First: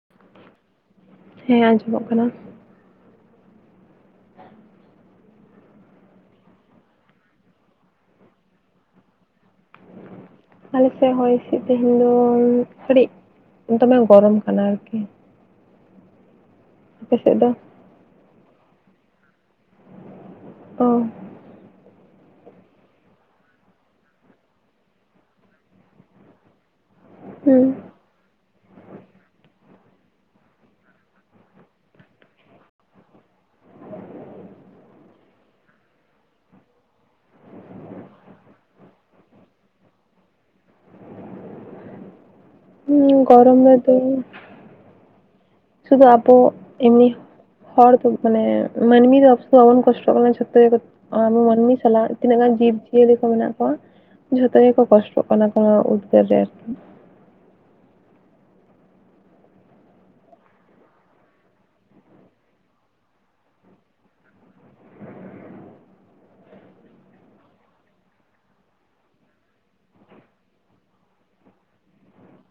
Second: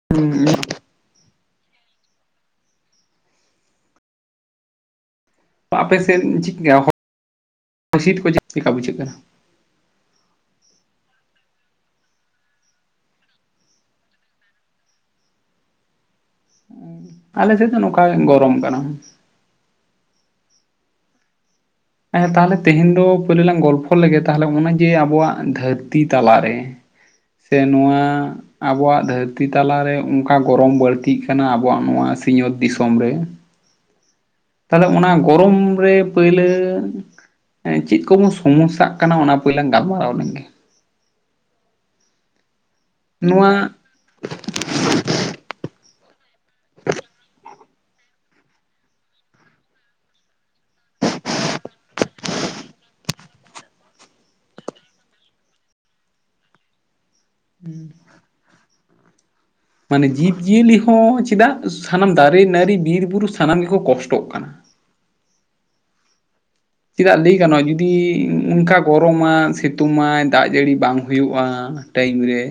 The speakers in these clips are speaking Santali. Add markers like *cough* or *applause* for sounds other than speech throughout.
ᱦ *unintelligible* ᱦᱮᱸ ᱟᱸᱡᱚ ᱢᱚᱜ ᱠᱟᱱᱟ᱾ ᱟᱯᱮ ᱥᱮᱫ *unintelligible* ᱥᱤᱴ ᱠᱚ ᱪᱮᱫ ᱪᱮᱠᱟ ᱵᱩᱡᱷᱟᱹᱜ ᱠᱟᱱᱟ? ᱟᱞᱮ ᱥᱮᱫ ᱦᱚᱭ ᱦᱤᱸᱥᱤᱫ ᱛᱮᱦᱮᱧ ᱫᱚ ᱠᱟᱹᱴᱤᱡ ᱫᱚᱢᱮ ᱜᱚᱨᱚᱢ ᱠᱟᱱᱟ ᱟᱨᱠᱤ᱾ ᱟᱞᱮ ᱥᱮᱫ ᱫᱚ ᱱᱚᱝᱠᱟ ᱜᱮ ᱜᱚᱨᱚᱢ ᱠᱟᱱᱟ᱾ ᱚᱻᱻ ᱮᱸ ᱛᱟᱦᱚᱞᱮ ᱛᱮᱦᱮᱧ ᱫᱚ ᱯᱳᱭᱞᱳ ᱞᱟᱝ ᱜᱚᱞᱯᱷᱚ ᱞᱮᱜᱮ ᱛᱟᱦᱚᱞᱮ ᱚᱱᱮ ᱡᱮ ᱟᱵᱚᱣᱟᱜ ᱫᱷᱟᱹᱨᱛᱤ ᱛᱟᱞᱟ ᱨᱮ ᱥᱮ ᱦᱩᱸ ᱱᱚᱣᱟ ᱟᱵᱚᱣᱟᱜ ᱫᱷᱟᱹᱨᱛᱤ ᱛᱟᱞᱟ ᱨᱮ ᱚᱱᱠᱟ ᱜᱚᱨᱚᱢ ᱵᱟᱹᱲᱛᱤᱜ ᱠᱟᱱᱟ ᱟᱵᱚᱣᱟᱜ ᱱᱚᱣᱟ ᱥᱤᱧᱚᱹᱛ ᱫᱤᱥᱚᱢ ᱨᱮ᱾ ᱛᱟᱞᱮ ᱚᱱᱟ ᱜᱚᱨᱚᱢ ᱨᱮ ᱯᱟᱹᱭᱞᱟᱹ ᱪᱮᱫ ᱠᱚᱵᱚᱱ ᱥᱚᱢᱚᱥᱟᱜ ᱠᱟᱱᱟ ᱚᱱᱟ ᱯᱟᱹᱭᱞᱟᱹ ᱞᱟᱝ ᱜᱟᱞᱢᱟᱨᱟᱣ ᱞᱮᱱ ᱜᱮ᱾ ᱦᱩᱸ ᱱᱚᱣᱟ ᱜᱚᱨᱚᱢ ᱨᱮ ᱛᱮᱦᱮᱧ ᱥᱩᱫᱩ ᱟᱵᱚ ᱤᱭᱟᱹ ᱦᱚᱲ ᱛᱚ ᱢᱟᱱᱮ ᱢᱟᱹᱱᱢᱤ ᱫᱚ ᱚᱥᱩ ᱚᱢᱚᱱ ᱠᱚᱥᱴᱚ ᱠᱟᱱᱟ ᱪᱷᱚᱛᱚ ᱜᱮᱠᱚ ᱟ ᱢᱟᱹᱱᱢᱤ ᱥᱟᱞᱟᱜ ᱛᱤᱱᱟᱹᱜ ᱜᱟᱱ ᱡᱤᱵᱽᱡᱤᱭᱟᱹᱞᱤ ᱠᱚ ᱢᱮᱱᱟᱜ ᱠᱚᱣᱟ? ᱡᱷᱚᱛᱚ ᱜᱮᱠᱚ ᱠᱚᱥᱴᱚᱜ ᱠᱟᱱᱟ ᱠᱚ ᱩᱫᱽᱜᱟᱹᱨ ᱨᱮ ᱟᱨᱠᱤ᱾ ᱦᱩᱸ ᱢᱟᱱᱮ ᱡᱤᱵᱽᱡᱤᱭᱟᱹᱞᱤ ᱦᱚᱸ ᱪᱮᱫᱟᱜ ᱥᱟᱱᱟᱢ ᱫᱟᱨᱮ ᱱᱟᱹᱲᱤ ᱵᱤᱨ ᱵᱩᱨᱩ ᱥᱟᱱᱟᱢ ᱜᱮ ᱠᱚ ᱠᱚᱥᱴᱚᱜ ᱠᱟᱱᱟ᱾ ᱪᱮᱫᱟᱜ ᱞᱟᱹᱭ ᱜᱟᱱᱚᱜᱼᱼᱟ ᱡᱩᱫᱤ ᱚᱱᱠᱟ ᱜᱚᱨᱚᱢᱟ ᱥᱤᱛᱩᱝ ᱟᱭ ᱫᱟᱜ ᱡᱟᱹᱲᱤ ᱵᱟᱝ ᱦᱩᱭᱩᱜᱼᱟ᱾ ᱴᱟᱭᱤᱢ ᱨᱮ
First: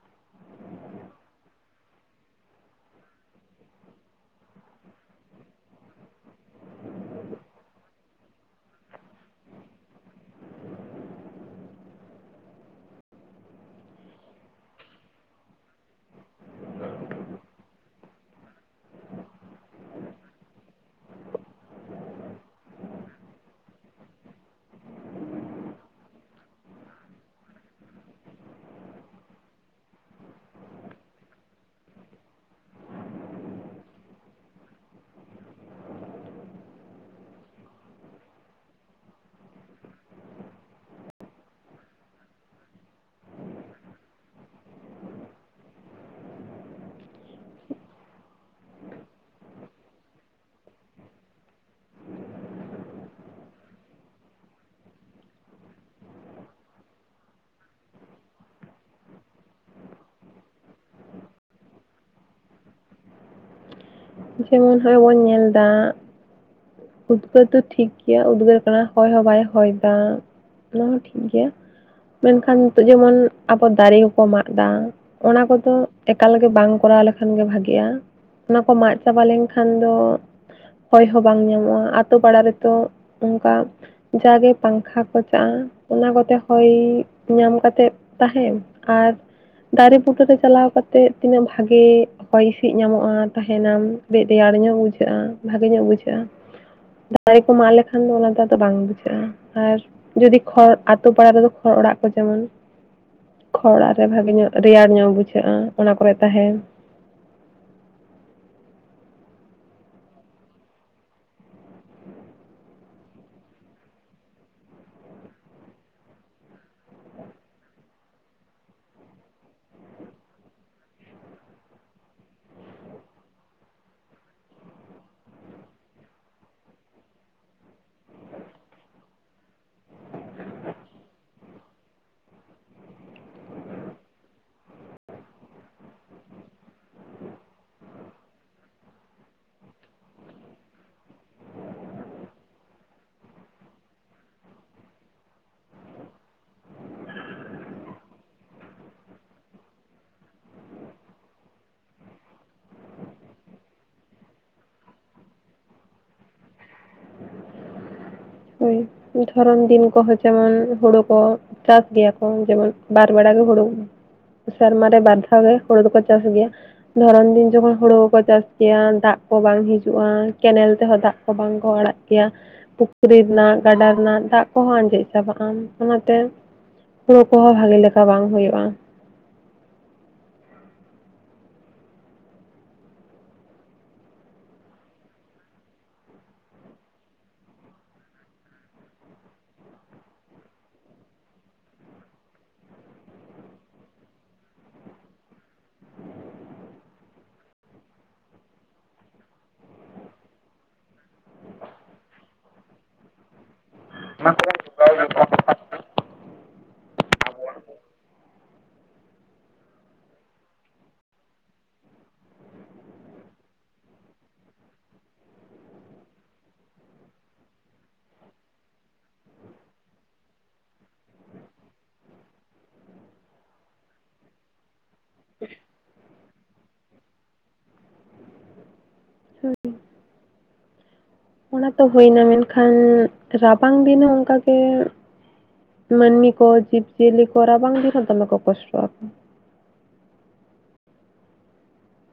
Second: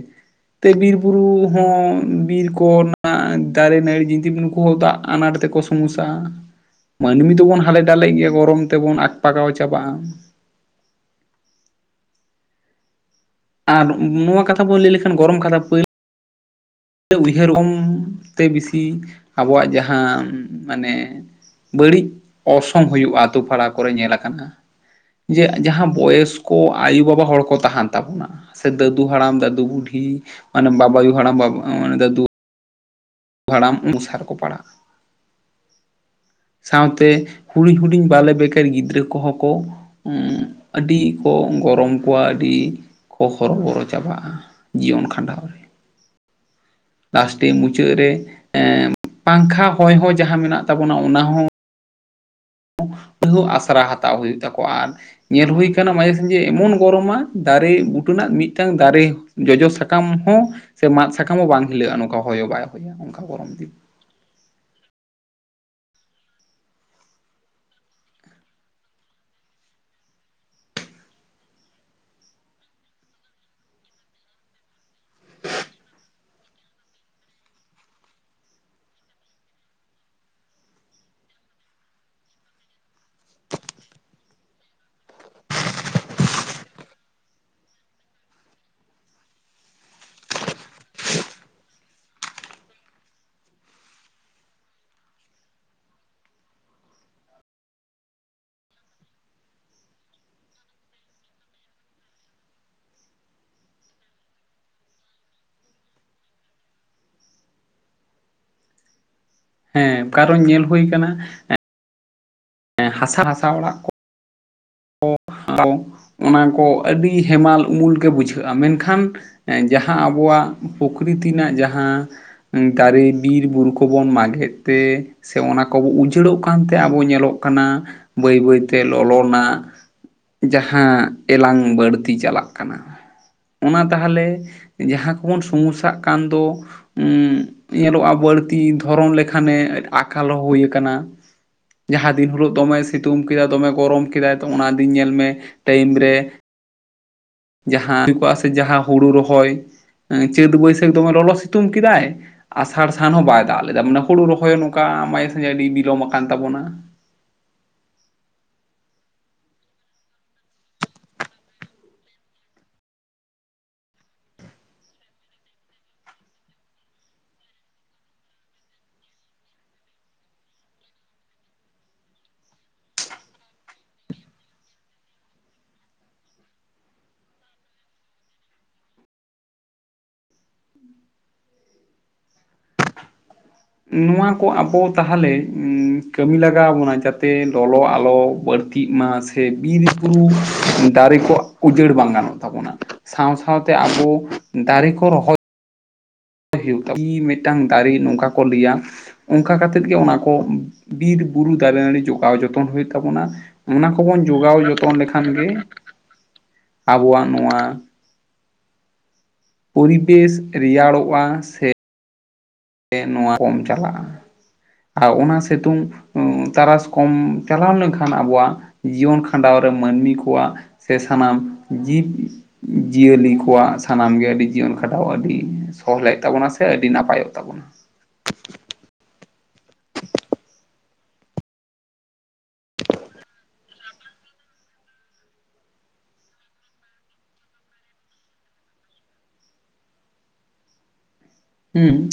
ᱛᱮ ᱵᱤᱨ ᱵᱩᱨᱩ ᱦᱚᱸ ᱵᱤᱨ ᱠᱚ ᱚᱱᱟ ᱫᱟᱨᱮ ᱱᱟᱹᱲᱤ ᱡᱤᱱᱛᱤ ᱱᱩᱠᱩ ᱦᱚᱸ ᱫᱟᱜ ᱟᱱᱟᱴ ᱛᱮ ᱠᱚ ᱥᱚᱢᱚᱥᱟ ᱢᱟᱹᱱᱢᱤ ᱫᱚᱵᱚᱱ ᱦᱟᱞᱮ ᱰᱟᱞᱮᱜ ᱜᱮᱭᱟ ᱜᱚᱨᱚᱢ ᱛᱮ ᱵᱚᱱ ᱟᱴᱼᱯᱟᱠᱟᱣ ᱪᱟᱵᱟᱜᱼᱟ᱾ ᱟᱨ ᱱᱚᱣᱟ ᱠᱟᱛᱷᱟ ᱵᱚᱱ ᱞᱟᱹᱭ ᱞᱮ ᱠᱷᱟᱱ ᱜᱚᱨᱚᱢ ᱠᱟᱛᱷᱟ ᱯᱟᱹᱭᱞᱟᱹ ᱩᱭᱦᱟᱹᱨ ᱠᱚᱢ ᱛᱮ ᱵᱮᱥᱤ ᱟᱵᱚᱣᱟᱜ ᱡᱟᱦᱟᱸ ᱢᱟᱱᱮ ᱵᱟᱹᱲᱤᱡ ᱚᱨᱥᱚᱝ ᱦᱩᱭᱩᱜᱼᱟ ᱟᱛᱳ ᱯᱟᱲᱟ ᱠᱚᱨᱮ ᱧᱮᱞ ᱟᱠᱟᱱᱟ᱾ ᱡᱮ ᱡᱟᱦᱟᱸ ᱵᱚᱭᱚᱥ ᱠᱚ ᱟᱭᱳᱼᱵᱟᱵᱟ ᱦᱚᱲ ᱠᱚ ᱛᱟᱦᱮᱱ ᱛᱟᱵᱚᱱᱟ ᱥᱮ ᱫᱟᱹᱫᱩ ᱦᱟᱲᱟᱢ ᱫᱟᱹᱫᱩ ᱵᱩᱰᱷᱤ ᱢᱟᱱᱮ ᱵᱟᱵᱟᱭ ᱦᱟᱲᱟᱢ ᱵᱟ ᱢᱟᱱᱮ ᱫᱟᱹᱫᱩ ᱵᱷᱟᱲᱟᱢ, ᱩᱱᱟᱜ ᱥᱟᱴ ᱠᱚ ᱯᱟᱲᱟᱜᱼᱟ᱾ ᱥᱟᱶᱛᱮ, ᱦᱩᱰᱤᱧ ᱼᱦᱩᱰᱤᱧ ᱵᱟᱞᱮ ᱵᱮᱠᱮᱨ ᱜᱤᱫᱽᱨᱟᱹ ᱠᱚᱦᱚᱸ ᱠᱚᱼᱼ ᱦᱩᱸ ᱟᱹᱰᱤ ᱠᱚ ᱜᱚᱨᱚᱢ ᱠᱚᱣᱟ ᱟᱹᱰᱤ᱾ ᱠᱚ, ᱦᱚᱨᱚᱵᱚᱨᱚ ᱪᱟᱵᱟᱜᱼᱟ ᱡᱤᱭᱚᱱ ᱠᱷᱟᱸᱰᱟᱣ ᱨᱮ, ᱞᱟᱥᱴᱮ ᱢᱩᱪᱟᱹᱫᱼᱼ ᱢᱩᱪᱟᱹᱫ ᱨᱮ, ᱮᱸ ᱯᱟᱝᱠᱷᱟ ᱦᱚᱭ ᱦᱚᱸ ᱡᱟᱦᱟᱸ ᱢᱮᱱᱟᱜ ᱛᱟᱵᱚᱱᱟ ᱚᱱᱟ ᱦᱚᱸᱼᱼ ᱵᱷᱩᱝ, ᱛᱟᱹᱩᱦ ᱟᱥᱲᱟ ᱦᱟᱛᱟᱣ ᱦᱩᱭᱩᱜ ᱛᱟᱠᱚᱣᱟ ᱟᱨᱼᱼ ᱧᱮᱞ ᱦᱩᱭ ᱟᱠᱟᱱᱟ ᱢᱟᱡᱷᱮ ᱥᱟᱡᱷᱮ ᱮᱢᱚᱱ ᱜᱚᱨᱚᱢᱟ ᱫᱟᱨᱮ ᱵᱩᱴᱟᱹᱱᱟᱜ ᱢᱤᱫᱴᱟᱝ ᱫᱟᱨᱮᱼᱼ ᱡᱚᱡᱚ ᱥᱟᱠᱟᱢ ᱦᱚᱸ ᱥᱮ ᱢᱟᱫ ᱥᱟᱠᱟᱢ ᱦᱚᱸ ᱵᱟᱝ ᱦᱤᱞᱟᱹᱜᱼᱟ ᱱᱚᱝᱠᱟ ᱦᱚᱭ ᱦᱚᱸ ᱵᱟᱭ ᱦᱚᱭᱟ ᱚᱱᱠᱟ ᱜᱚᱨᱚᱢ ᱫᱤᱱ᱾ ᱡᱮᱢᱚᱱ ᱦᱚᱜᱼᱚᱭ ᱵᱚᱱ ᱧᱮᱞ ᱫᱟᱼᱼ ᱩᱫᱽᱜᱟᱹᱨ ᱫᱚ ᱴᱷᱤᱠ ᱜᱮᱭᱟ ᱩᱫᱽᱜᱟᱹᱨ ᱠᱟᱱᱟ ᱦᱚᱭ ᱦᱚᱸ ᱵᱟᱭ ᱦᱚᱭ ᱫᱟ᱾ ᱚᱱᱟ ᱦᱚᱸ ᱴᱷᱤᱠ ᱜᱮᱭᱟ ᱢᱮᱱᱠᱷᱟᱱ ᱱᱤᱛᱚᱜ ᱡᱮᱢᱚᱱ ᱟᱵᱚ ᱫᱟᱨᱮ ᱦᱚᱸᱠᱚ ᱢᱟᱜ ᱮᱫᱟ ᱾ ᱚᱱᱟ ᱠᱚᱫᱚ ᱮᱠᱟᱞ ᱜᱮ ᱵᱟᱝ ᱠᱚᱨᱟᱣ ᱞᱮᱠᱷᱟᱱ ᱜᱮ ᱵᱷᱟᱜᱮᱜᱼᱟ ᱚᱱᱟ ᱠᱚ ᱢᱟᱜᱼᱼ ᱪᱟᱵᱟ ᱞᱮᱱᱠᱷᱟᱱ ᱫᱚ ᱦᱚᱭ ᱦᱚᱸ ᱵᱟᱝ ᱧᱟᱢᱚᱜᱼᱟ ᱟᱛᱳ ᱯᱟᱲᱟ ᱨᱮᱛᱚ ᱚᱱᱠᱟᱼᱼ ᱡᱟᱜᱮ ᱯᱟᱝᱠᱷᱟ ᱠᱚ ᱪᱟᱜᱼᱟ ᱚᱱᱟ ᱠᱚᱛᱮ ᱦᱚᱭ ᱧᱟᱢ ᱠᱟᱛᱮᱜᱼᱼ ᱛᱟᱦᱮᱱ ᱟᱨᱼᱼ ᱫᱟᱨᱮ, ᱹ ᱵᱩᱴᱟᱹ ᱨᱮ ᱪᱟᱞᱟᱣ ᱠᱟᱛᱮᱜ ᱛᱤᱱᱟᱹᱜ ᱵᱷᱟᱜᱮ, ᱹ ᱦᱚᱭ ᱦᱤᱥᱤᱫ ᱧᱟᱢᱚᱜᱼᱟ ᱛᱟᱦᱮᱱᱟᱢ, ᱾ ᱹᱢᱤᱫ ᱨᱮᱭᱟᱲ ᱧᱚᱜ ᱵᱩᱡᱷᱟᱹᱜᱼᱟ ᱵᱷᱟᱹᱜᱮᱹ ᱧᱚᱜ ᱵᱩᱡᱷᱟᱹᱜᱼᱟ᱾ ᱫᱟᱨᱮ ᱠᱚ ᱢᱟᱜ ᱞᱮᱠᱷᱟᱱ ᱫᱚ ᱚᱱᱟ ᱫᱚ ᱟᱫᱚ ᱵᱟᱝ ᱵᱩᱡᱷᱟᱹᱜᱼᱟ ᱟᱨᱼᱼ ᱡᱩᱫᱤ ᱠᱷᱚᱲ ᱟᱛᱳ ᱯᱟᱲᱟ ᱨᱮᱫᱚ ᱠᱷᱚᱲ ᱚᱲᱟᱜ ᱠᱚ ᱡᱮᱢᱚᱱᱼᱼ ᱠᱷᱚᱲ ᱚᱲᱟᱜ ᱨᱮ ᱵᱷᱟᱜᱮ, ᱧᱚᱜ ᱨᱮᱭᱟᱲ ᱧᱚᱜ ᱵᱩᱡᱷᱟᱹᱜ ᱟ ᱚᱱᱟ ᱠᱚᱨᱮ ᱛᱟᱦᱮᱱ ᱾ ᱦᱮᱸ, ᱠᱟᱨᱚᱱ ᱧᱮᱞ ᱦᱳᱭ ᱠᱟᱱᱟ ᱮᱸᱜ ᱮᱸ ᱦᱟᱥᱟ, ᱦᱟᱥᱟ ᱚᱲᱟᱜ ᱠᱚ ᱾ ᱠᱚᱯ ᱠᱚ ᱚᱱᱟ ᱠᱚ ᱟᱹᱰᱤ ᱦᱮᱢᱟᱞ ᱩᱢᱩᱞ ᱜᱮ ᱵᱩᱡᱷᱟᱹᱜ ᱟ ᱢᱮᱱᱠᱷᱟᱱ ᱮᱸ ᱡᱟᱸᱦᱟᱸ ᱟᱵᱚᱣᱟᱜ ᱯᱩᱠᱨᱤ ᱛᱤᱱᱟᱜ ᱡᱟᱸᱦᱟᱸ, ᱩᱸ ᱫᱟᱨᱮ ᱵᱤᱨᱵᱩᱨᱩ ᱠᱚᱵᱚᱱ ᱢᱟᱜᱮᱫ ᱛᱮ ᱾ ᱥᱮ ᱚᱱᱟ ᱠᱚ ᱩᱪᱟᱹᱲᱚᱜ ᱠᱟᱱᱛᱮ ᱟᱵᱚ ᱧᱮᱞᱚᱜ ᱠᱟᱱᱟ ᱵᱟᱹᱭ ᱵᱟᱹᱭᱛᱮ ᱞᱚᱞᱚᱱᱟᱜ᱾ ᱡᱟᱸᱦᱟᱸ ᱮᱞᱟᱝ ᱵᱟᱹᱲᱛᱤ ᱪᱟᱞᱟᱜ ᱠᱟᱱᱟ ᱚᱱᱟ ᱛᱟᱦᱚᱞᱮ ᱡᱟᱸᱦᱟᱸ ᱠᱚᱵᱚᱱ ᱥᱩᱢᱩᱥᱥᱟᱜ ᱠᱟᱱ ᱫᱚ ᱩᱸ ᱧᱮᱞᱚᱜ ᱟ ᱵᱟᱹᱲᱛᱤ ᱫᱷᱚᱨᱚᱱ ᱞᱮᱠᱷᱟᱱᱮ ᱟᱠᱟᱞ ᱦᱳᱭᱠᱟᱱᱟ᱾ ᱡᱟᱸᱦᱟᱸ ᱫᱤᱱ ᱦᱤᱞᱳᱜ ᱫᱚᱢᱮ ᱥᱤᱛᱩᱝ ᱠᱮᱫᱟ ᱫᱚᱢᱮ ᱜᱚᱨᱚᱢ ᱠᱮᱫᱟᱭ ᱚᱱᱟ ᱫᱤᱱ ᱧᱮᱞ ᱢᱮ ᱴᱟᱹᱭᱤᱢ ᱨᱮ ᱡᱟᱦᱟᱸ ᱦᱩᱭ ᱠᱚᱜ-ᱟ ᱥᱮ ᱡᱟᱦᱟᱸ ᱦᱩᱲᱩ ᱨᱚᱦᱚᱭ ᱮᱸ ᱪᱟᱹᱛ ᱵᱟᱹᱭᱥᱟᱹᱠᱷ ᱫᱚᱢᱮ ᱞᱚᱞᱚ ᱥᱤᱛᱩᱝ ᱠᱮᱫᱟᱭ ᱟᱥᱟᱲ ᱥᱟᱱ ᱦᱚᱸ ᱵᱟᱭ ᱫᱟᱜ ᱞᱮᱫᱟ ᱟᱥᱟᱲ ᱥᱟᱱ ᱦᱚ ᱵᱟᱭ ᱫᱟᱜ ᱞᱮᱫᱟ ᱢᱟᱱᱮ ᱦᱩᱲᱩ ᱨᱚᱦᱚᱭ ᱦᱚᱸ ᱱᱚᱝᱠᱟ ᱢᱟᱡᱮ ᱥᱟᱡᱮ ᱟᱹᱰᱤ ᱵᱤᱞᱚᱢ ᱟᱠᱟᱱ ᱛᱟᱵᱚᱱᱟ ᱾ ᱦᱳᱭ, ᱫᱷᱚᱨᱚᱱ ᱫᱤᱱ ᱠᱚᱦᱚᱸ ᱡᱮᱢᱚᱱ ᱦᱳᱲᱳ ᱠᱚ ᱪᱟᱥ ᱜᱮᱭᱟ ᱠᱚ ᱡᱮᱢᱚᱱ ᱵᱟᱨ ᱵᱮᱲᱟ ᱜᱮ ᱦᱳᱲᱳ᱾ ᱥᱮᱨᱢᱟ ᱨᱮ ᱵᱟᱨ ᱫᱷᱟᱣ ᱜᱮ ᱦᱳᱲᱳ ᱫᱚᱠᱚ ᱪᱟᱥ ᱜᱮᱭᱟ᱾ ᱫᱷᱚᱨᱚᱱ ᱫᱤᱱ ᱡᱚᱠᱷᱚᱱ ᱦᱳᱲᱳ ᱠᱚᱠᱚ ᱪᱟᱥ ᱜᱮᱭᱟ ᱫᱟᱜ ᱠᱚ ᱵᱟᱝ ᱦᱤᱡᱩᱜᱼᱟ ᱠᱮᱱᱮᱞ ᱛᱮᱸᱦᱚᱸ ᱫᱟᱜ ᱵᱟᱝ ᱠᱚ ᱟᱲᱟᱜ ᱠᱮᱭᱟ ᱥᱩᱠᱨᱤ ᱨᱮᱱᱟᱜ ᱜᱟᱰᱟ ᱨᱮᱱᱟᱜ ᱫᱟᱜ ᱠᱚᱦᱚᱸ ᱟᱸᱡᱮᱫ ᱪᱟᱵᱟᱜ ᱟ ᱚᱱᱟᱛᱮ ᱦᱳᱲᱳ ᱠᱚᱸᱦᱚᱸ ᱵᱷᱟᱜᱮᱹᱞᱮᱠᱟ ᱵᱟᱝ ᱦᱳᱭᱳᱜ ᱟ ᱾ ᱱᱚᱣᱟ ᱠᱚ ᱟᱵᱚ ᱛᱟᱦᱚᱞᱮ ᱩᱸ ᱠᱟᱹᱢᱤ ᱞᱟᱜᱟᱣ ᱵᱚᱱᱟ ᱡᱟᱛᱮ ᱞᱚᱞᱚ ᱟᱞᱚ ᱵᱟᱹᱲᱛᱤᱜ᱾ ᱤᱡ ᱢᱟ ᱥᱮ ᱵᱤᱨ ᱵᱩᱨᱩ ᱫᱟᱨᱮᱹ ᱠᱚ ᱩᱡᱟᱹᱲ ᱵᱟᱝ ᱜᱟᱱᱚᱜ ᱛᱟᱵᱚᱱᱟ᱾ ᱥᱟᱶ ᱥᱟᱶᱛᱮ ᱟᱵᱳ ᱫᱟᱨᱮ ᱠᱚ ᱨᱚᱦᱚᱭ᱾ ᱦᱤᱞ ᱠᱟᱹᱢᱤ ᱢᱤᱫᱴᱟᱝ ᱫᱟᱲᱮ ᱱᱚᱝᱠᱟ ᱠᱚ ᱞᱮᱭᱟ᱾ ᱚᱱᱠᱟ ᱠᱟᱛᱮᱫ ᱜᱮ ᱚᱱᱟ ᱠᱚ ᱵᱤᱨ ᱵᱩᱨᱩ ᱫᱟᱨᱮ ᱱᱟᱹᱲᱤ ᱡᱚᱜᱟᱣ ᱡᱚᱛᱚᱱ ᱦᱳᱭᱳᱜ ᱛᱟᱵᱚᱱᱟ ᱚᱱᱟ ᱠ ᱠᱚᱵᱚᱱ ᱡᱚᱜᱟᱣ ᱡᱚᱛᱚᱱ ᱞᱮᱠᱷᱟᱱ ᱜᱮ, ᱟᱵᱚᱣᱟᱜ ᱱᱚᱣᱟ ᱯᱚᱨᱤᱵᱮᱥ ᱨᱮᱭᱟᱲᱚᱜᱼᱟ, ᱥᱮ ᱥᱮ ᱱᱚᱣᱟ ᱠᱚᱢ ᱪᱟᱞᱟᱜᱼᱟ ᱾ ᱟᱣ ᱚᱱᱟ ᱥᱮᱛᱩᱝ ᱛᱟᱨᱟᱥ ᱠᱚᱢ ᱪᱟᱞᱟᱣ ᱞᱮᱱᱠᱷᱟᱱ ᱟᱵᱚᱣᱟᱜ ᱡᱤᱭᱚᱱ ᱠᱷᱟᱱᱰᱟᱣ ᱨᱮ ᱢᱟᱹᱱᱢᱤ ᱠᱚᱣᱟᱜ ᱥᱮ ᱥᱟᱱᱟᱢ ᱡᱤᱵ ᱡᱤᱭᱟᱹᱞᱤ ᱠᱚᱣᱟᱜ ᱥᱟᱱᱟᱢ ᱜᱮ ᱟᱹᱰᱤ ᱡᱤᱭᱟᱹᱱ ᱠᱷᱟᱱᱰᱟᱣ ᱟᱹᱰᱤ ᱥᱚᱦᱞᱮᱜ ᱛᱟᱵᱚᱱᱟ ᱥᱮ ᱟᱹᱰᱤ ᱱᱟᱯᱟᱭᱚᱜ ᱛᱟᱵᱚᱱᱟ᱾ ᱚᱱᱟ ᱛᱚ ᱦᱳᱭᱱᱟ ᱢᱮᱱᱠᱷᱟᱱ ᱨᱟᱵᱟᱝ ᱫᱤᱱ ᱦᱚᱸ ᱚᱝᱠᱟᱜᱮ ᱢᱟᱹᱱᱢᱤ ᱠᱚ ᱡᱤᱵ ᱡᱤᱭᱟᱹᱞᱤ ᱠᱚ ᱨᱟᱵᱟᱝ ᱫᱤᱱ ᱦᱚ ᱫᱚᱢᱮ ᱠᱚ ᱠᱚᱥᱴᱚᱜ ᱟᱠᱚ᱾ ᱦᱩᱸ᱾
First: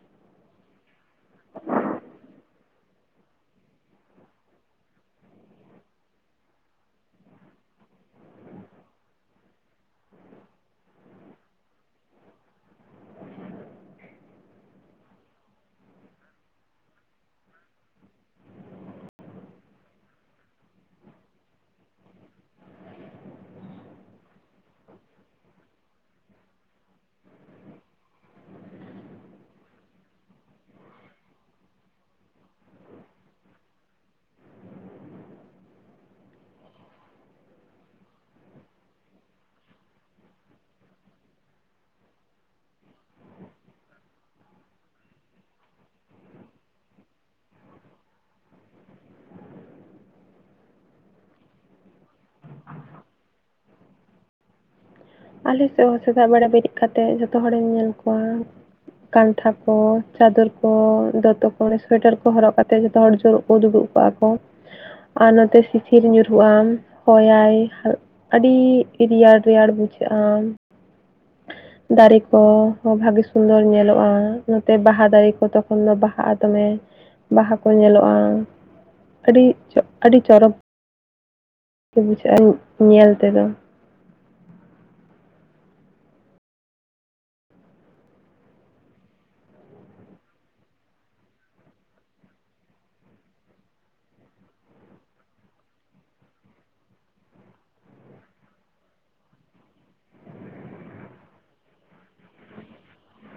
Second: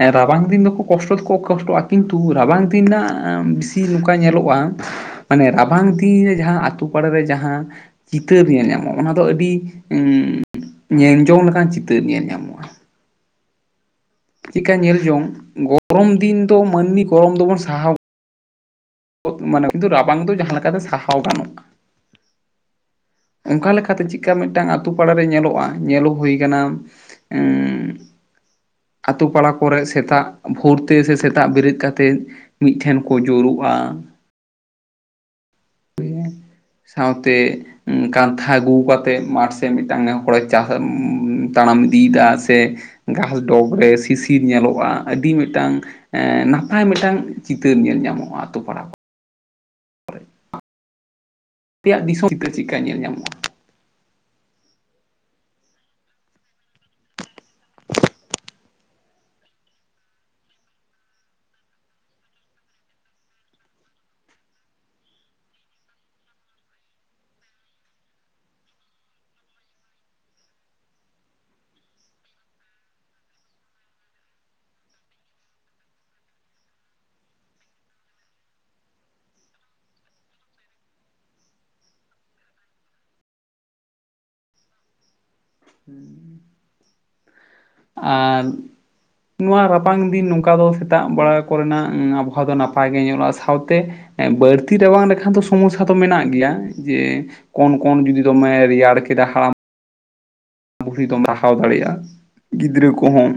ᱮ ᱨᱟᱵᱟᱝ ᱫᱤᱱ ᱫᱚᱠᱚ ᱠᱚᱥᱴᱚ ᱫᱚᱠᱚ ᱠᱚᱥᱴᱚᱜ-ᱟ, ᱠᱤᱱᱛᱩ ᱨᱟᱵᱟᱝ ᱫᱤᱱ ᱨᱮᱱᱟᱜ ᱥᱤ ᱱᱚᱝᱠᱟ ᱧᱮᱞᱚᱜᱼᱟ, ᱢᱟᱱᱮ ᱨᱟᱵᱟᱝ ᱫᱤᱱ ᱨᱮ ᱡᱟᱸᱦᱟᱸ ᱟᱛᱩ ᱯᱟᱲ ᱨᱮ ᱡᱟᱸᱦᱟᱸ ᱪᱤᱛᱟᱹᱨ ᱧᱮᱞ ᱧᱟᱢᱚᱜ ᱚᱱᱟ ᱫᱚ ᱟᱹᱰᱤ ᱧᱮᱞᱡᱚᱝ ᱞᱮᱠᱟᱱ ᱪᱤᱛᱟᱹᱨ ᱧᱮᱞ ᱧᱟᱢᱚᱜᱼᱟ᱾ ᱪᱮᱠᱟ ᱧᱮᱞ ᱡᱚᱝ, ᱜᱚᱨᱚᱢ ᱫᱤᱱ ᱫᱚ ᱢᱟᱹᱱᱢᱤ ᱜᱚᱨᱚᱢ ᱫᱚᱵᱚᱱ ᱥᱟᱦᱟᱣ ᱢᱟᱱᱮ ᱠᱤᱱᱛᱩ ᱨᱟᱵᱟᱝ ᱫᱚ ᱡᱟᱸᱦᱟᱸ ᱞᱮᱠᱟᱛᱮ ᱥᱟᱦᱟᱣ ᱜᱟᱱᱚᱜᱼᱟ᱾ ᱚᱝᱠᱟ ᱞᱮᱠᱟᱛᱮ ᱪᱮᱫᱠᱟ ᱢᱤᱫᱴᱟᱱ ᱟᱛᱩ ᱯᱟᱲᱟᱨᱮ ᱧᱮᱞᱚᱜᱼᱟ ᱧᱮᱞᱚ ᱦᱳᱭ ᱠᱟᱱᱟ, ᱩᱸᱻ ᱟᱛᱳ ᱯᱟᱲᱟ ᱠᱚᱨᱮ ᱥᱮᱛᱟᱜ ᱵᱷᱳᱨ ᱛᱮ ᱥᱮ ᱥᱮᱛᱟᱜ ᱵᱮᱨᱮᱫ ᱠᱟᱛᱮᱫ ᱢᱤᱫ ᱴᱷᱮᱱ ᱠᱚ ᱡᱳᱨᱳᱜᱼᱟ᱾ ᱥᱟᱶᱛᱮ ᱠᱟᱱᱛᱷᱟ ᱜᱩᱜᱩ ᱠᱟᱛᱮᱜ ᱢᱟᱴᱷ ᱥᱮᱫ ᱢᱤᱫᱴᱟᱱ ᱦᱚᱲᱮ ᱪᱟᱥ ᱛᱟᱲᱟᱢ ᱤᱫᱤᱭᱫᱟ, ᱥᱮ ᱜᱷᱟᱸᱥ ᱰᱚᱜᱽ ᱨᱮ ᱥᱤᱥᱤᱨ ᱧᱮᱞᱚᱜᱼᱟ, ᱟᱹᱰᱤ ᱢᱤᱴᱟᱝ ᱮᱸ ᱱᱟᱯᱟᱭ ᱢᱤᱫᱴᱟᱝ ᱪᱤᱛᱟᱹᱨ ᱧᱮᱞ ᱧᱟᱢᱚᱜᱼᱟ ᱟᱛᱳ ᱯᱟᱲᱟ ᱟᱯᱮᱭᱟᱜ ᱫᱤᱥᱚ ᱪᱤᱛᱟᱹ ᱪᱮᱜᱠᱟ ᱧᱮᱞ ᱧᱟᱢᱚᱜᱼᱟ? ᱟᱞᱮ ᱥᱮᱫ ᱦᱚᱸ ᱥᱮᱛᱟᱜ ᱵᱮᱲᱟ ᱵᱮᱨᱮᱫ ᱠᱟᱛᱮᱜ ᱡᱷᱚᱛᱚ ᱦᱚᱲᱤᱧ ᱧᱮᱞ ᱠᱳᱣᱟ ᱠᱟᱱᱛᱷᱟ ᱠᱚ ᱪᱟᱫᱚᱨ ᱠᱚ ᱫᱚᱛᱚ ᱠᱚ ᱨᱮ ᱥᱳᱣᱮᱴᱟᱨ ᱠᱚ ᱦᱚᱨᱚᱜ ᱠᱟᱛᱮ ᱡᱷᱚᱛᱚ ᱦᱚᱲ ᱡᱳᱨᱳᱜ ᱠᱚ ᱫᱩᱲᱩᱵ ᱠᱚᱜᱼᱟᱠᱚ, ᱟᱨ ᱱᱚᱛᱮ ᱥᱤᱥᱤᱨ ᱧᱩᱨᱦᱩᱜᱼᱟ ᱦᱚᱭ ᱟᱭ ᱟᱨ ᱟᱹᱰᱤ ᱨᱤᱭᱟᱲ ᱨᱤᱭᱟᱲ ᱵᱩᱡᱷᱟᱹᱜᱼᱟ᱾ *inaudible* ᱫᱟᱨᱮ ᱠᱚ ᱦᱚᱸ ᱵᱷᱟᱹᱜᱮ ᱥᱩᱱᱫᱚᱨ ᱧᱮᱞᱚᱜᱼᱟ, ᱱᱚᱛᱮ ᱵᱟᱦᱟ ᱫᱟᱨᱮ ᱠᱚ ᱛᱚᱠᱷᱚᱱ ᱫᱚ ᱵᱟᱦᱟᱜᱼᱟ ᱫᱚᱢᱮ᱾ ᱵᱟᱦᱟ ᱠᱚ ᱧᱮᱞᱚᱜᱼᱟ, ᱟᱹᱰᱤ ᱪᱚ ᱟᱹᱰᱤ ᱪᱚᱨᱚᱠ ᱜᱮ ᱵᱩᱡᱷᱟᱹᱜᱼᱟ ᱧᱮᱞ ᱛᱮᱫᱚ᱾ ᱩᱸᱻ ᱟᱨ ᱱᱚᱣᱟ ᱨᱟᱵᱟᱝ ᱫᱤᱱ ᱱᱚᱝᱠᱟ ᱫᱚ ᱥᱮᱛᱟᱜ ᱵᱟᱲᱟ ᱠᱚ ᱨᱮᱱᱟᱜ ᱟᱵᱚᱦᱟᱣᱟ ᱫᱚ ᱱᱟᱯᱟᱭ ᱜᱮ ᱧᱮᱞᱚᱜᱼᱟ, ᱥᱟᱶᱛᱮ ᱮᱸ ᱵᱟᱹᱲᱛᱤ ᱨᱟᱵᱟᱝ ᱞᱮᱠᱷᱟᱱ ᱫᱚ ᱥᱚᱢᱚᱥᱥᱟ ᱫᱚ ᱢᱮᱱᱟᱜ ᱜᱮᱭᱟ, ᱡᱮ ᱠᱚᱱ ᱠᱚᱱ ᱡᱩᱫᱤ ᱫᱚᱢᱮ ᱨᱮᱭᱟᱲ ᱠᱮᱫᱟ ᱦᱟᱲᱟᱢ ᱵᱩᱲᱦᱤ ᱫᱚᱢ ᱨᱟᱦᱟᱣ ᱫᱟᱲᱮᱭᱟᱜᱼᱟ, ᱜᱤᱫᱽᱨᱟᱹ ᱠᱚᱦᱚᱸ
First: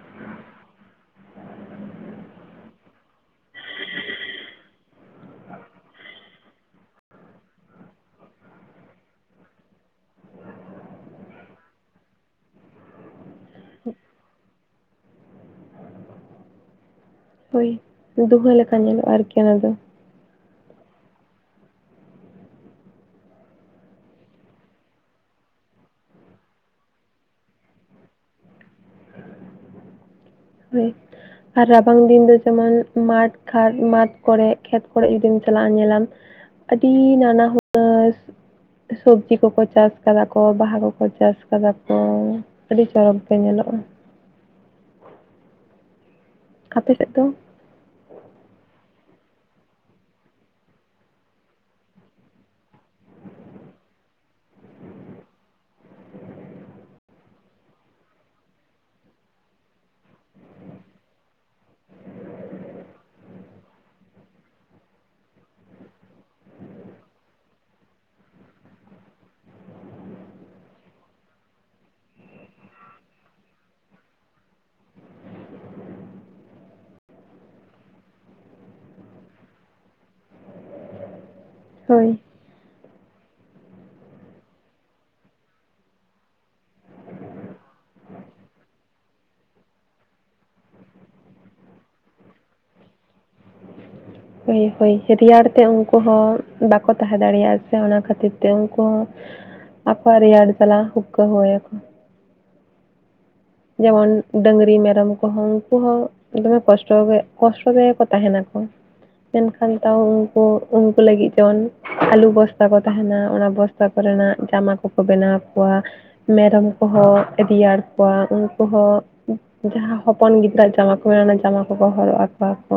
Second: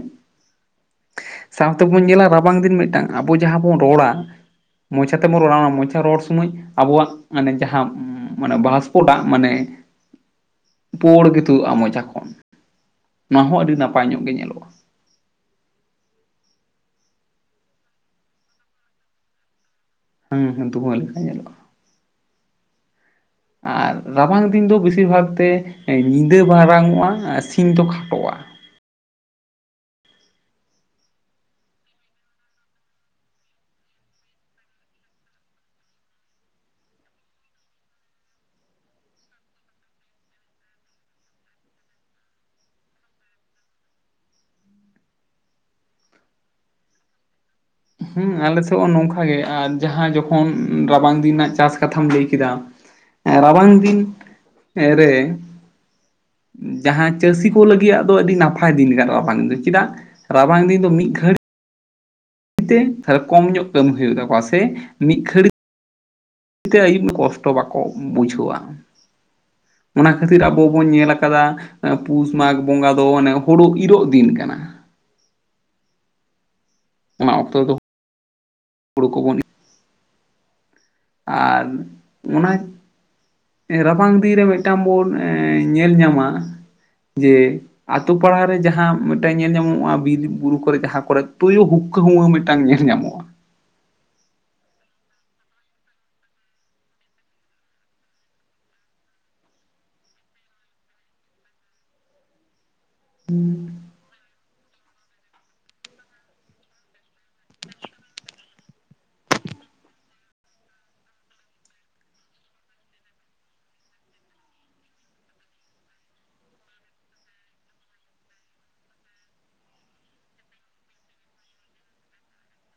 ᱥᱟᱶᱛᱮ ᱵᱚᱱ ᱧᱮᱞᱟ ᱨᱟᱵᱟᱝ ᱫᱤᱱ ᱢᱤᱫᱴᱟᱝ ᱟᱵᱚ ᱡᱟᱦᱟᱸ ᱵᱚᱱ ᱨᱚᱲᱟ ᱢᱚᱪᱟ ᱛᱮᱵᱚᱱ ᱨᱚᱲᱟ ᱚᱱᱟ ᱢᱚᱪᱟ ᱨᱚᱲ ᱥᱚᱢᱚᱭ ᱟᱵᱚᱣᱟᱜ ᱟᱱᱮ ᱡᱟᱦᱟᱸ ᱢᱟᱱᱮ ᱵᱟᱥᱯᱚᱴᱟᱜ ᱢᱟᱱᱮ ᱯᱳᱲ ᱜᱮ ᱛᱩᱫᱩᱜᱼᱟ ᱢᱚᱪᱟ ᱠᱚᱱ ᱚᱱᱟ ᱦᱚᱸ ᱟᱹᱰᱤ ᱱᱟᱯᱟᱭ ᱧᱚᱜ ᱜᱮ ᱧᱮᱞᱚᱜᱼᱟ᱾ ᱦᱳᱭ ᱫᱩᱦᱟᱹ ᱞᱮᱠᱟ ᱧᱮᱞᱚᱜᱼᱟ ᱟᱨᱠᱤ ᱚᱱᱟ ᱫᱚ᱾ ᱦᱩᱸ ᱦᱩᱸ ᱫᱩᱸᱦᱟᱹ ᱞᱮᱠᱟ ᱧᱮᱞᱚᱜᱼᱟ᱾ ᱟᱨ ᱨᱟᱵᱟᱝ ᱫᱤᱱ ᱫᱚ ᱵᱤᱥᱤᱨ ᱵᱷᱟᱜᱽ ᱛᱮ ᱦᱮᱸ ᱧᱤᱫᱟᱹ ᱢᱟᱨᱟᱝ ᱚᱜᱼᱟ ᱟᱨ ᱥᱤᱧ ᱫᱚ ᱠᱷᱟᱴᱚᱜᱼᱟ ᱳᱭᱮᱴ ᱟᱨ ᱨᱟᱵᱟᱝ ᱫᱤᱱ ᱫᱚ ᱡᱮᱢᱚᱱ ᱢᱟᱴᱷ ᱠᱷᱟᱴ ᱢᱟᱴᱷ ᱠᱚᱨᱮ ᱠᱷᱮᱛ ᱠᱚᱨᱮ ᱡᱩᱫᱤᱢ ᱪᱟᱞᱟᱜᱼᱟ ᱧᱮᱞᱟᱢ ᱟᱹᱰᱤ ᱱᱟᱱᱟ ᱦᱩᱱᱟᱹᱨ ᱥᱚᱵᱡᱤ ᱠᱚᱠᱚ ᱪᱟᱥ ᱠᱟᱫᱟ ᱠᱚ ᱵᱟᱦᱟ ᱠᱚᱠᱚ ᱪᱟᱥ ᱠᱟᱫᱟ ᱠᱚ ᱟᱹᱰᱤ ᱪᱚᱨᱚᱠ ᱜᱮ ᱧᱮᱞᱚᱜᱼᱟ᱾ ᱟᱯᱮ ᱥᱮᱫ ᱫᱚ? ᱦᱩᱸ ᱟᱞᱮ ᱥᱮᱫ ᱦᱚᱸ ᱱᱚᱝᱠᱟ ᱜᱮ ᱟᱨ ᱡᱟᱦᱟᱸ ᱡᱚᱠᱷᱚᱱ ᱨᱟᱵᱟᱝ ᱫᱤᱱ ᱱᱟᱜ ᱪᱟᱥ ᱠᱟᱛᱷᱟᱢ ᱞᱟᱹᱭ ᱠᱮᱫᱟ ᱮ ᱨᱟᱵᱟᱝ ᱫᱤᱱ ᱨᱮ ᱡᱟᱦᱟᱸ ᱪᱟᱹᱥᱤ ᱠᱚ ᱞᱟᱹᱜᱤᱫ ᱟᱜ ᱫᱚ ᱟᱹᱰᱤ ᱱᱟᱯᱟᱭ ᱫᱤᱱ ᱜᱟᱨᱚᱜᱼᱟ ᱵᱟᱝ ᱫᱚ ᱪᱮᱫᱟᱜ ᱨᱟᱵᱟᱝ ᱫᱤᱱ ᱫᱚ ᱢᱤᱫ ᱜᱷᱟᱹᱲᱤ *unintelligible* ᱠᱚᱢ ᱧᱚᱜ ᱠᱟᱹᱢᱤ ᱦᱩᱭᱩᱜ ᱛᱟᱠᱚᱣᱟ ᱥᱮ ᱢᱤᱫ ᱜᱷᱟᱹᱲᱤ ᱛᱮ ᱟᱹᱭᱩᱵ ᱠᱚᱥᱴᱚ ᱵᱟᱠᱚ ᱵᱩᱡᱷᱟᱹᱣᱟ ᱚᱱᱟ ᱠᱷᱟᱹᱛᱤᱨ ᱟᱵᱚ ᱵᱚᱱ ᱧᱮᱞ ᱟᱠᱟᱫᱟ ᱮ ᱯᱩᱥ ᱢᱟᱜᱽ ᱵᱚᱸᱜᱟ ᱫᱚ ᱚᱱᱮ ᱦᱩᱲᱩ ᱤᱨᱚᱜ ᱫᱤᱱ ᱠᱟᱱᱟ᱾ ᱚᱱᱟ ᱚᱠᱛᱚ ᱫᱚ ᱦᱩᱲᱩ ᱠᱚᱵᱚᱱ ᱤ ᱟᱨ ᱦᱳᱭ ᱚᱱᱟ ᱨᱟᱵᱟᱝ ᱫᱤᱱ ᱨᱮ ᱢᱤᱫᱴᱟᱝ ᱵᱚᱱ ᱧᱮᱞ ᱧᱟᱢᱟ ᱡᱮ ᱟᱛᱳ ᱯᱟᱲᱟ ᱨᱮ ᱡᱟᱦᱟᱸ ᱢᱤᱫᱴᱮᱱ ᱧᱮᱞ ᱧᱟᱢᱚᱜᱼᱟ ᱵᱤᱨ ᱵᱩᱨᱩ ᱠᱚᱨᱮᱜ ᱡᱟᱦᱟᱸ ᱠᱚᱨᱮᱜ ᱛᱩᱭᱩ ᱦᱩᱠ ᱦᱩᱠᱠᱟᱹ ᱦᱩᱸᱣᱟᱹ‌ ᱢᱤᱫᱴᱟᱝ ᱧᱮᱞ ᱧᱟᱢᱚᱜᱼᱟ ᱦᱳᱭ ᱦᱳᱭ ᱨᱮᱭᱟᱲ ᱛᱮ ᱩᱱᱠᱩ ᱦᱚᱸ ᱵᱟᱠᱚ ᱛᱟᱦᱮᱸ ᱫᱟᱲᱮᱭᱟᱜᱼᱟ ᱥᱮ ᱚᱱᱟ ᱠᱷᱟᱹᱛᱤᱨ ᱛᱮ ᱩᱱᱠᱩ ᱦᱚᱸ ᱟᱠᱚᱣᱟᱜ ᱨᱮᱭᱟᱲ ᱡᱟᱞᱟ ᱦᱩᱠᱠᱟᱹ ᱦᱩᱣᱟᱹ ᱭᱟᱠᱚ *inaudible* ᱡᱮᱢᱚᱱ ᱰᱟᱹᱝᱨᱤ ᱢᱮᱨᱚᱢ ᱠᱚᱦᱚᱸ ᱩᱱᱠᱩ ᱦᱚᱸ ᱫᱚᱢᱮ ᱠᱚᱥᱴᱚ ᱜᱮ ᱠᱚᱥᱴᱚ ᱛᱮᱜᱮ ᱠᱚ ᱛᱟᱦᱮ ᱱᱟᱠᱚ ᱢᱮᱱᱠᱷᱟᱱ ᱛᱟᱣ ᱩᱱᱠᱩ ᱩᱱᱠᱩ ᱞᱟᱹᱜᱤᱫ ᱡᱮᱢᱚᱱ ᱟᱞᱩ ᱵᱚᱥᱛᱟ ᱠᱚ ᱛᱟᱦᱮᱱᱟ ᱚᱱᱟ ᱵᱚᱥ ᱛᱟ ᱠᱚᱨᱮ ᱱᱟᱜ ᱡᱟᱢᱟ ᱠᱚᱠᱚ ᱵᱮᱱᱟᱣ ᱟᱠᱚᱣᱟ ᱢᱮᱨᱚᱢ ᱠᱚᱦᱚᱸ ᱨᱮᱭᱟᱲ ᱠᱚᱣᱟ ᱩᱱᱠᱩ ᱦᱚᱸ ᱡᱟᱦᱟᱸ ᱦᱚᱯᱚᱱ ᱜᱤᱫᱽᱨᱟᱹᱣᱟᱜ ᱡᱟᱢᱟ ᱠᱚ ᱢᱮᱱᱟᱜᱼᱟ ᱚᱱᱟ ᱡᱟᱢᱟ ᱠᱚᱠᱚ ᱦᱚᱨᱚᱜ ᱟᱠᱚᱣᱟ ᱠᱚ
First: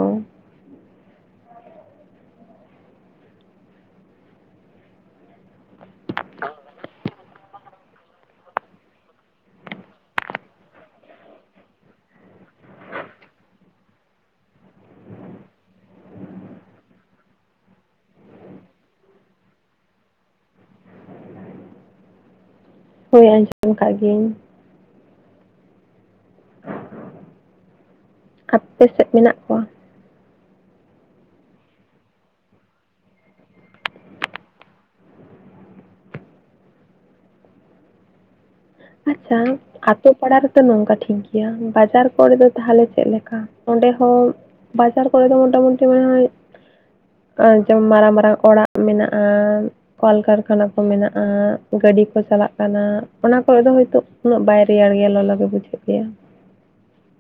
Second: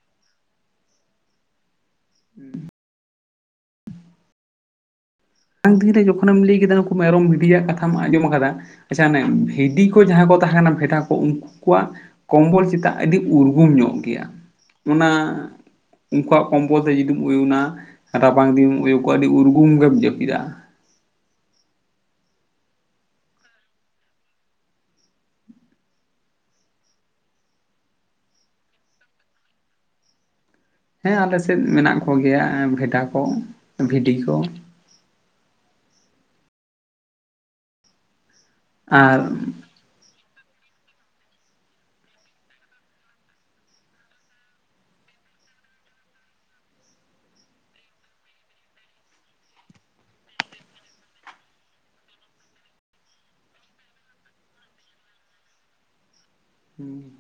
*unintelligible* ᱡᱚᱠᱷᱚᱢ ᱮᱢ ᱞᱟᱹᱭ ᱠᱮᱫᱟ ᱱᱩᱠᱩ ᱢᱮᱨᱚᱢ ᱵᱷᱤᱰᱤᱭᱟᱜ ᱠᱟᱛᱷᱟᱢ ᱟᱸᱡᱚᱢ ᱟᱠᱟᱫᱟ ᱟᱪᱪᱷᱟ ᱚᱱᱮ ᱵᱷᱤᱰᱤ ᱠᱚ ᱡᱟᱦᱟᱸᱭ ᱠᱚ ᱛᱟᱦᱮᱸᱱᱟ ᱵᱷᱮᱰᱟ ᱠᱚ ᱩᱱᱠᱩ ᱠᱚᱣᱟᱜ ᱠᱚᱢᱵᱚᱞ ᱪᱮᱛᱟ ᱟᱹᱰᱤ ᱩᱨᱜᱩᱢ ᱧᱚᱜ ᱜᱮᱭᱟ ᱚᱱᱟ ᱩᱱᱠᱩᱣᱟᱜ ᱠᱚᱢᱵᱚᱞ ᱛᱮ ᱡᱩᱫᱤᱢ ᱩᱭᱩᱱᱟ ᱨᱟᱵᱟᱝ ᱫᱤᱱ ᱩᱭᱩᱠᱚ-ᱟ ᱟᱹᱰᱤ ᱩᱨᱜᱩᱢ ᱜᱮᱢ ᱡᱟᱹᱯᱤᱫᱟ ᱦᱩᱭ ᱟᱸᱡᱚᱢ ᱠᱟᱜ ᱜᱤᱭᱟᱹᱧ ᱟᱯᱮ ᱥᱮᱫ ᱢᱮᱱᱟᱜ ᱠᱚᱣᱟ? ᱦᱮᱸ ᱟᱞᱮ ᱥᱮᱫ ᱢᱮᱱᱟᱜ ᱠᱚ ᱜᱮᱭᱟ ᱵᱷᱮᱰᱟ ᱠᱚ ᱵᱷᱤᱰᱤ ᱠᱚ ᱟᱨ ᱟᱪᱪᱷᱟ ᱟᱯ ᱛᱳ ᱯᱟᱲᱟ ᱨᱮᱫᱚ ᱱᱚᱝᱠᱟ ᱴᱷᱤᱠ ᱜᱮᱭᱟ ᱵᱟᱡᱟᱨ ᱠᱚᱨᱮ ᱫᱚ ᱛᱟᱦᱚᱞᱮ ᱪᱮᱫ ᱞᱮᱠᱟ ᱚᱸᱰᱮ ᱦᱚᱸ ᱵᱟᱡᱟᱨ ᱠᱚᱨᱮ ᱫᱚ ᱢᱳᱴᱟᱢᱩᱴᱤ ᱢᱟᱱᱮ ᱦᱚᱭ ᱟᱨ ᱡᱮᱢᱚᱱ ᱢᱟᱲᱟᱝ ᱢᱟᱲᱟᱝ ᱚᱲᱟᱜ ᱢᱮᱱᱟᱜᱼᱟ᱾ ᱠᱚᱞᱠᱟᱨᱠᱷᱟᱱᱟ ᱠᱚ ᱢᱮᱱᱟᱜᱼᱟ ᱜᱟᱹᱰᱤ ᱠᱚ ᱪᱟᱞᱟᱜ ᱠᱟᱱᱟ ᱚᱱᱟᱠ ᱠᱚᱭ ᱫᱚ ᱦᱚᱭᱛᱳ ᱩᱱᱟᱹᱜ ᱵᱟᱭ ᱨᱮᱭᱟᱲ ᱜᱮᱭᱟ ᱞᱚᱞᱚ ᱜᱮ ᱵᱩᱡᱷᱟᱹᱜ ᱜᱮᱭᱟ ᱦᱩᱸ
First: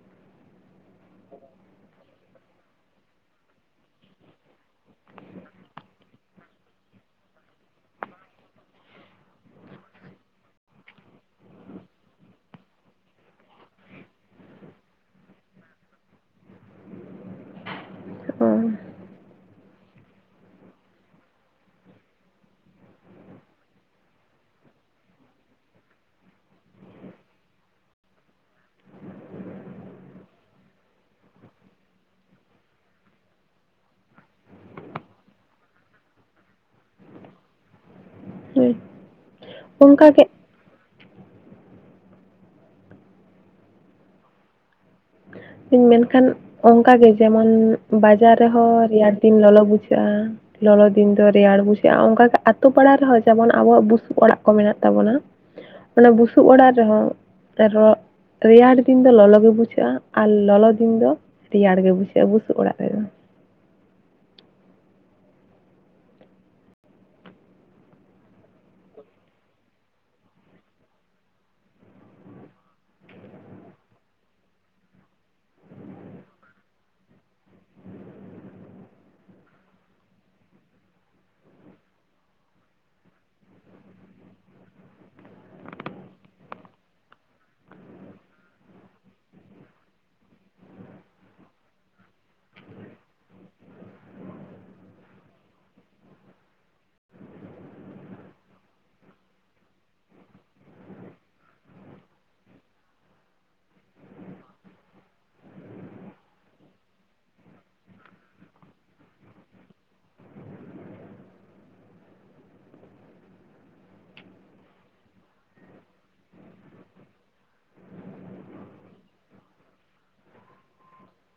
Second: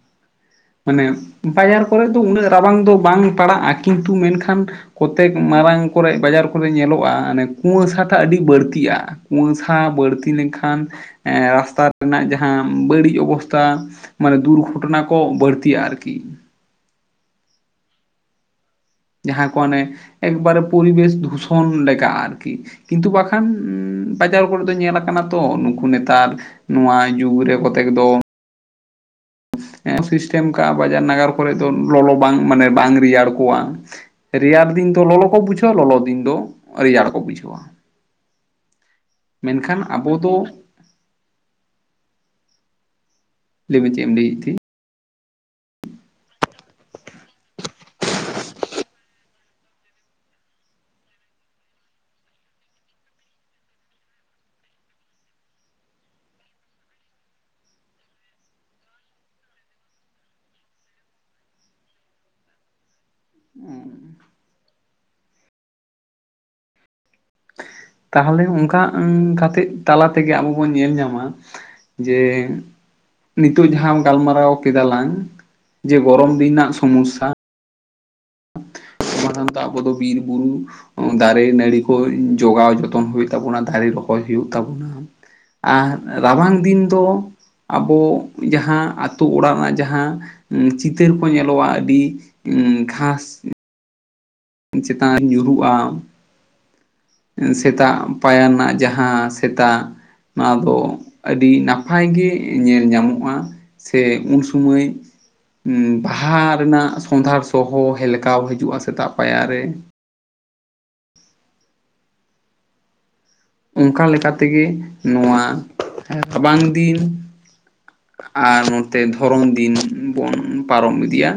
ᱢᱟᱱᱮ ᱵᱟᱡᱟᱨ ᱠᱚᱨᱮᱜ ᱫᱚ ᱩᱱᱟᱹᱜ ᱨᱟᱵᱟᱝ ᱫᱚ ᱵᱟᱝ ᱯᱟᱲᱟᱜᱼᱟ ᱠᱤᱱᱛᱩ ᱢᱮᱱᱠᱷᱟᱱ ᱠᱚᱛᱮᱠ ᱢᱟᱨᱟᱝ ᱠᱚᱨᱮᱜ ᱵᱟᱡᱟᱨ ᱠᱚᱨᱮ ᱧᱮᱞᱚᱜᱼᱟ ᱢᱟᱱᱮ ᱠᱩᱸᱣᱟᱹᱥᱟ ᱴᱟᱜ ᱟᱹᱰᱤ ᱵᱟᱹᱲᱛᱤᱜᱼᱟ ᱠᱩᱸᱣᱟᱹᱥᱟ ᱵᱟᱹᱲᱛᱤ ᱞᱮᱱᱠᱷᱟᱱ ᱮ ᱨᱟᱥᱛᱟ ᱨᱮᱱᱟᱜ ᱡᱟᱦᱟᱸ ᱵᱟᱹᱲᱤᱡ ᱚᱵᱚᱥᱛᱷᱟ ᱢᱟᱱᱮ ᱫᱩᱨᱜᱷᱚᱴᱚᱱᱟ ᱠᱚ ᱵᱟᱹᱲᱛᱤᱜᱼᱟ ᱟᱨᱠᱤ ᱚ ᱡᱟᱦᱟᱸ ᱠᱚ ᱚᱱᱮ ᱮᱠᱵᱟᱨᱮ ᱯᱚᱨᱵᱮᱥ ᱫᱷᱩᱥᱚᱱ ᱞᱮᱠᱟ ᱟᱨᱠᱤ ᱠᱤᱱᱛᱩ ᱵᱟᱠᱷᱟᱱ ᱵᱟᱡᱟᱨ ᱠᱚᱨᱮ ᱫᱚ ᱧᱮᱞᱟ ᱟᱠᱟᱱᱟ ᱛᱚ ᱱᱩᱠᱩ ᱱᱮᱛᱟᱨ ᱱᱚᱣᱟ ᱡᱩᱜᱽ ᱨᱮ ᱠᱚᱛᱮᱠ ᱫᱚ ᱥᱤᱥᱴᱮᱢ ᱠᱟᱜ-ᱟ ᱵᱟᱡᱟᱨ ᱱᱟᱜᱟᱨ ᱠᱚᱨᱮ ᱫᱚ ᱞᱚᱞᱚ ᱵᱟᱝ ᱢᱟᱱᱮ ᱵᱟᱝ ᱨᱮᱭᱟᱲ ᱠᱚᱣᱟ ᱨᱮᱭᱟᱲ ᱫᱤᱱ ᱫᱚ ᱞᱚᱞᱚ ᱠᱚ ᱵᱩᱡᱷᱟᱹᱣᱟ ᱞᱚᱞᱚ ᱫᱤᱱ ᱫᱚ ᱨᱮᱭᱟᱲ ᱠᱚ ᱵᱩᱡᱷᱟᱹᱣᱟ ᱦᱩᱸ ᱢᱮᱱᱠᱷᱟᱱ ᱟᱵᱚ ᱫᱚ ᱞᱟᱹᱭ ᱢᱮ ᱪᱮᱫ ᱮᱢ ᱞᱟᱹᱭᱮᱫ ᱛᱷᱮ ᱢᱮᱱᱠᱷᱟᱱ ᱚᱱᱠᱟᱜᱮ ᱡᱮᱢᱚᱱ ᱵᱟᱡᱟᱨ ᱨᱮᱦᱚᱸ ᱨᱮᱭᱟᱲ ᱫᱤᱱ ᱞᱚᱞᱚ ᱵᱩᱡᱷᱟᱹᱜᱼᱟ ᱞᱚᱞᱚ ᱫᱤᱱ ᱫᱚ ᱨᱮᱭᱟᱲ ᱵᱩᱡᱷᱟᱹᱜᱼᱟ ᱚᱱᱠᱟ ᱜᱮ ᱟᱛᱩ ᱯᱟᱲᱟ ᱨᱮᱦᱚᱸ ᱡᱮᱢᱚᱱ ᱟᱵᱚᱣᱟᱜ ᱵᱩᱥᱩᱵ ᱚᱲᱟᱜ ᱠᱚ ᱢᱮᱱᱟᱜ ᱛᱟᱵᱚᱱᱟ ᱚᱱᱟ ᱵᱩᱥᱩᱵ ᱚᱲᱟᱜ ᱨᱮᱦᱚᱸ ᱨᱮᱭᱟᱲ ᱫᱤᱱ ᱫᱚ ᱞᱚᱞᱚ ᱜᱮ ᱵᱩᱡᱷᱟᱹᱜᱼᱟ ᱟᱨ ᱞᱚᱞᱚ ᱫᱤᱱ ᱫᱚ ᱨᱮᱭᱟᱲ ᱜᱮ ᱵᱩᱡᱷᱟᱹᱜᱼᱟ ᱵᱩᱥᱩᱵ ᱚᱲᱟᱜ ᱨᱮᱫᱚ ᱩᱸ ᱛᱟᱦᱚᱞᱮ ᱚᱱᱠᱟ ᱠᱟᱛᱮᱜ ᱛᱟᱞᱟ ᱛᱮᱜᱮ ᱟᱵᱚ ᱵᱚᱱ ᱧᱮᱞ ᱧᱟᱢᱟ ᱡᱮ ᱱᱤᱛᱚᱜ ᱡᱟᱦᱟᱸ ᱜᱟᱞᱢᱟᱨᱟᱣ ᱠᱮᱫᱟ ᱞᱟᱝ ᱡᱮ ᱜᱚᱨᱚᱢ ᱫᱤᱱ ᱨᱮᱱᱟᱜ ᱥᱚᱢᱚᱥᱥᱟ ᱢᱟᱨᱟᱝ ᱫᱚ ᱟᱵᱚ ᱫᱚ ᱵᱤᱨ ᱵᱩᱨᱩ ᱫᱟᱨᱮ ᱱᱟᱹᱲᱤ ᱠᱚ ᱡᱚᱜᱟᱣ ᱡᱚᱛᱚᱱ ᱦᱩᱭᱩᱜ ᱛᱟᱵᱳᱱᱟ ᱫᱟᱨᱮ ᱨᱚᱦᱚᱭ ᱦᱩᱭᱩᱜ ᱛᱟᱵᱚᱱᱟ ᱟᱨ ᱨᱟᱵᱟᱝ ᱫᱤᱱ ᱫᱚ ᱟᱵᱚ ᱡᱟᱦᱟᱸ ᱟᱛᱳ ᱚᱲᱟᱜ ᱨᱮᱱᱟᱜ ᱡᱟᱦᱟᱸ ᱪᱤᱛᱟᱹᱨ ᱠᱚ ᱧᱮᱞᱚᱜᱼᱟ ᱟᱹᱰᱤ ᱜᱷᱟᱸᱥ ᱪᱮᱛᱟᱱ ᱨᱮ ᱧᱩᱨᱩ ᱟ ᱥᱮᱛᱟᱜ ᱯᱟᱭᱟ ᱨᱮᱱᱟᱜ ᱡᱟᱦᱟᱸ ᱥᱮᱛᱟᱜ ᱱᱚᱣᱟ ᱫᱚ ᱟᱹᱰᱤ ᱱᱟᱯᱟᱭ ᱜᱮ ᱧᱮᱞ ᱧᱟᱢᱚᱜᱼᱟ ᱥᱮ ᱩᱱ ᱥᱚᱢᱚᱭ ᱵᱟᱦᱟ ᱨᱮᱱᱟᱜ ᱥᱚᱸᱫᱷᱟᱲ ᱥᱚᱸ ᱦᱚᱸ ᱦᱮᱞᱠᱟᱣ ᱦᱤᱡᱩᱜᱼᱟ ᱥᱮᱛᱟᱜ ᱯᱟᱭᱟᱨᱮ ᱚᱝᱠᱟ ᱞᱮᱠᱟ ᱛᱮᱜᱮ ᱱᱚᱣᱟ ᱨᱟᱵᱟᱝ ᱫᱤᱱ ᱟᱨ ᱱᱚᱛᱮ ᱫᱷᱚᱨᱚᱱ ᱫᱤᱱ ᱵᱚᱱ ᱯᱟᱨᱚᱢ ᱤᱫᱤᱭᱟ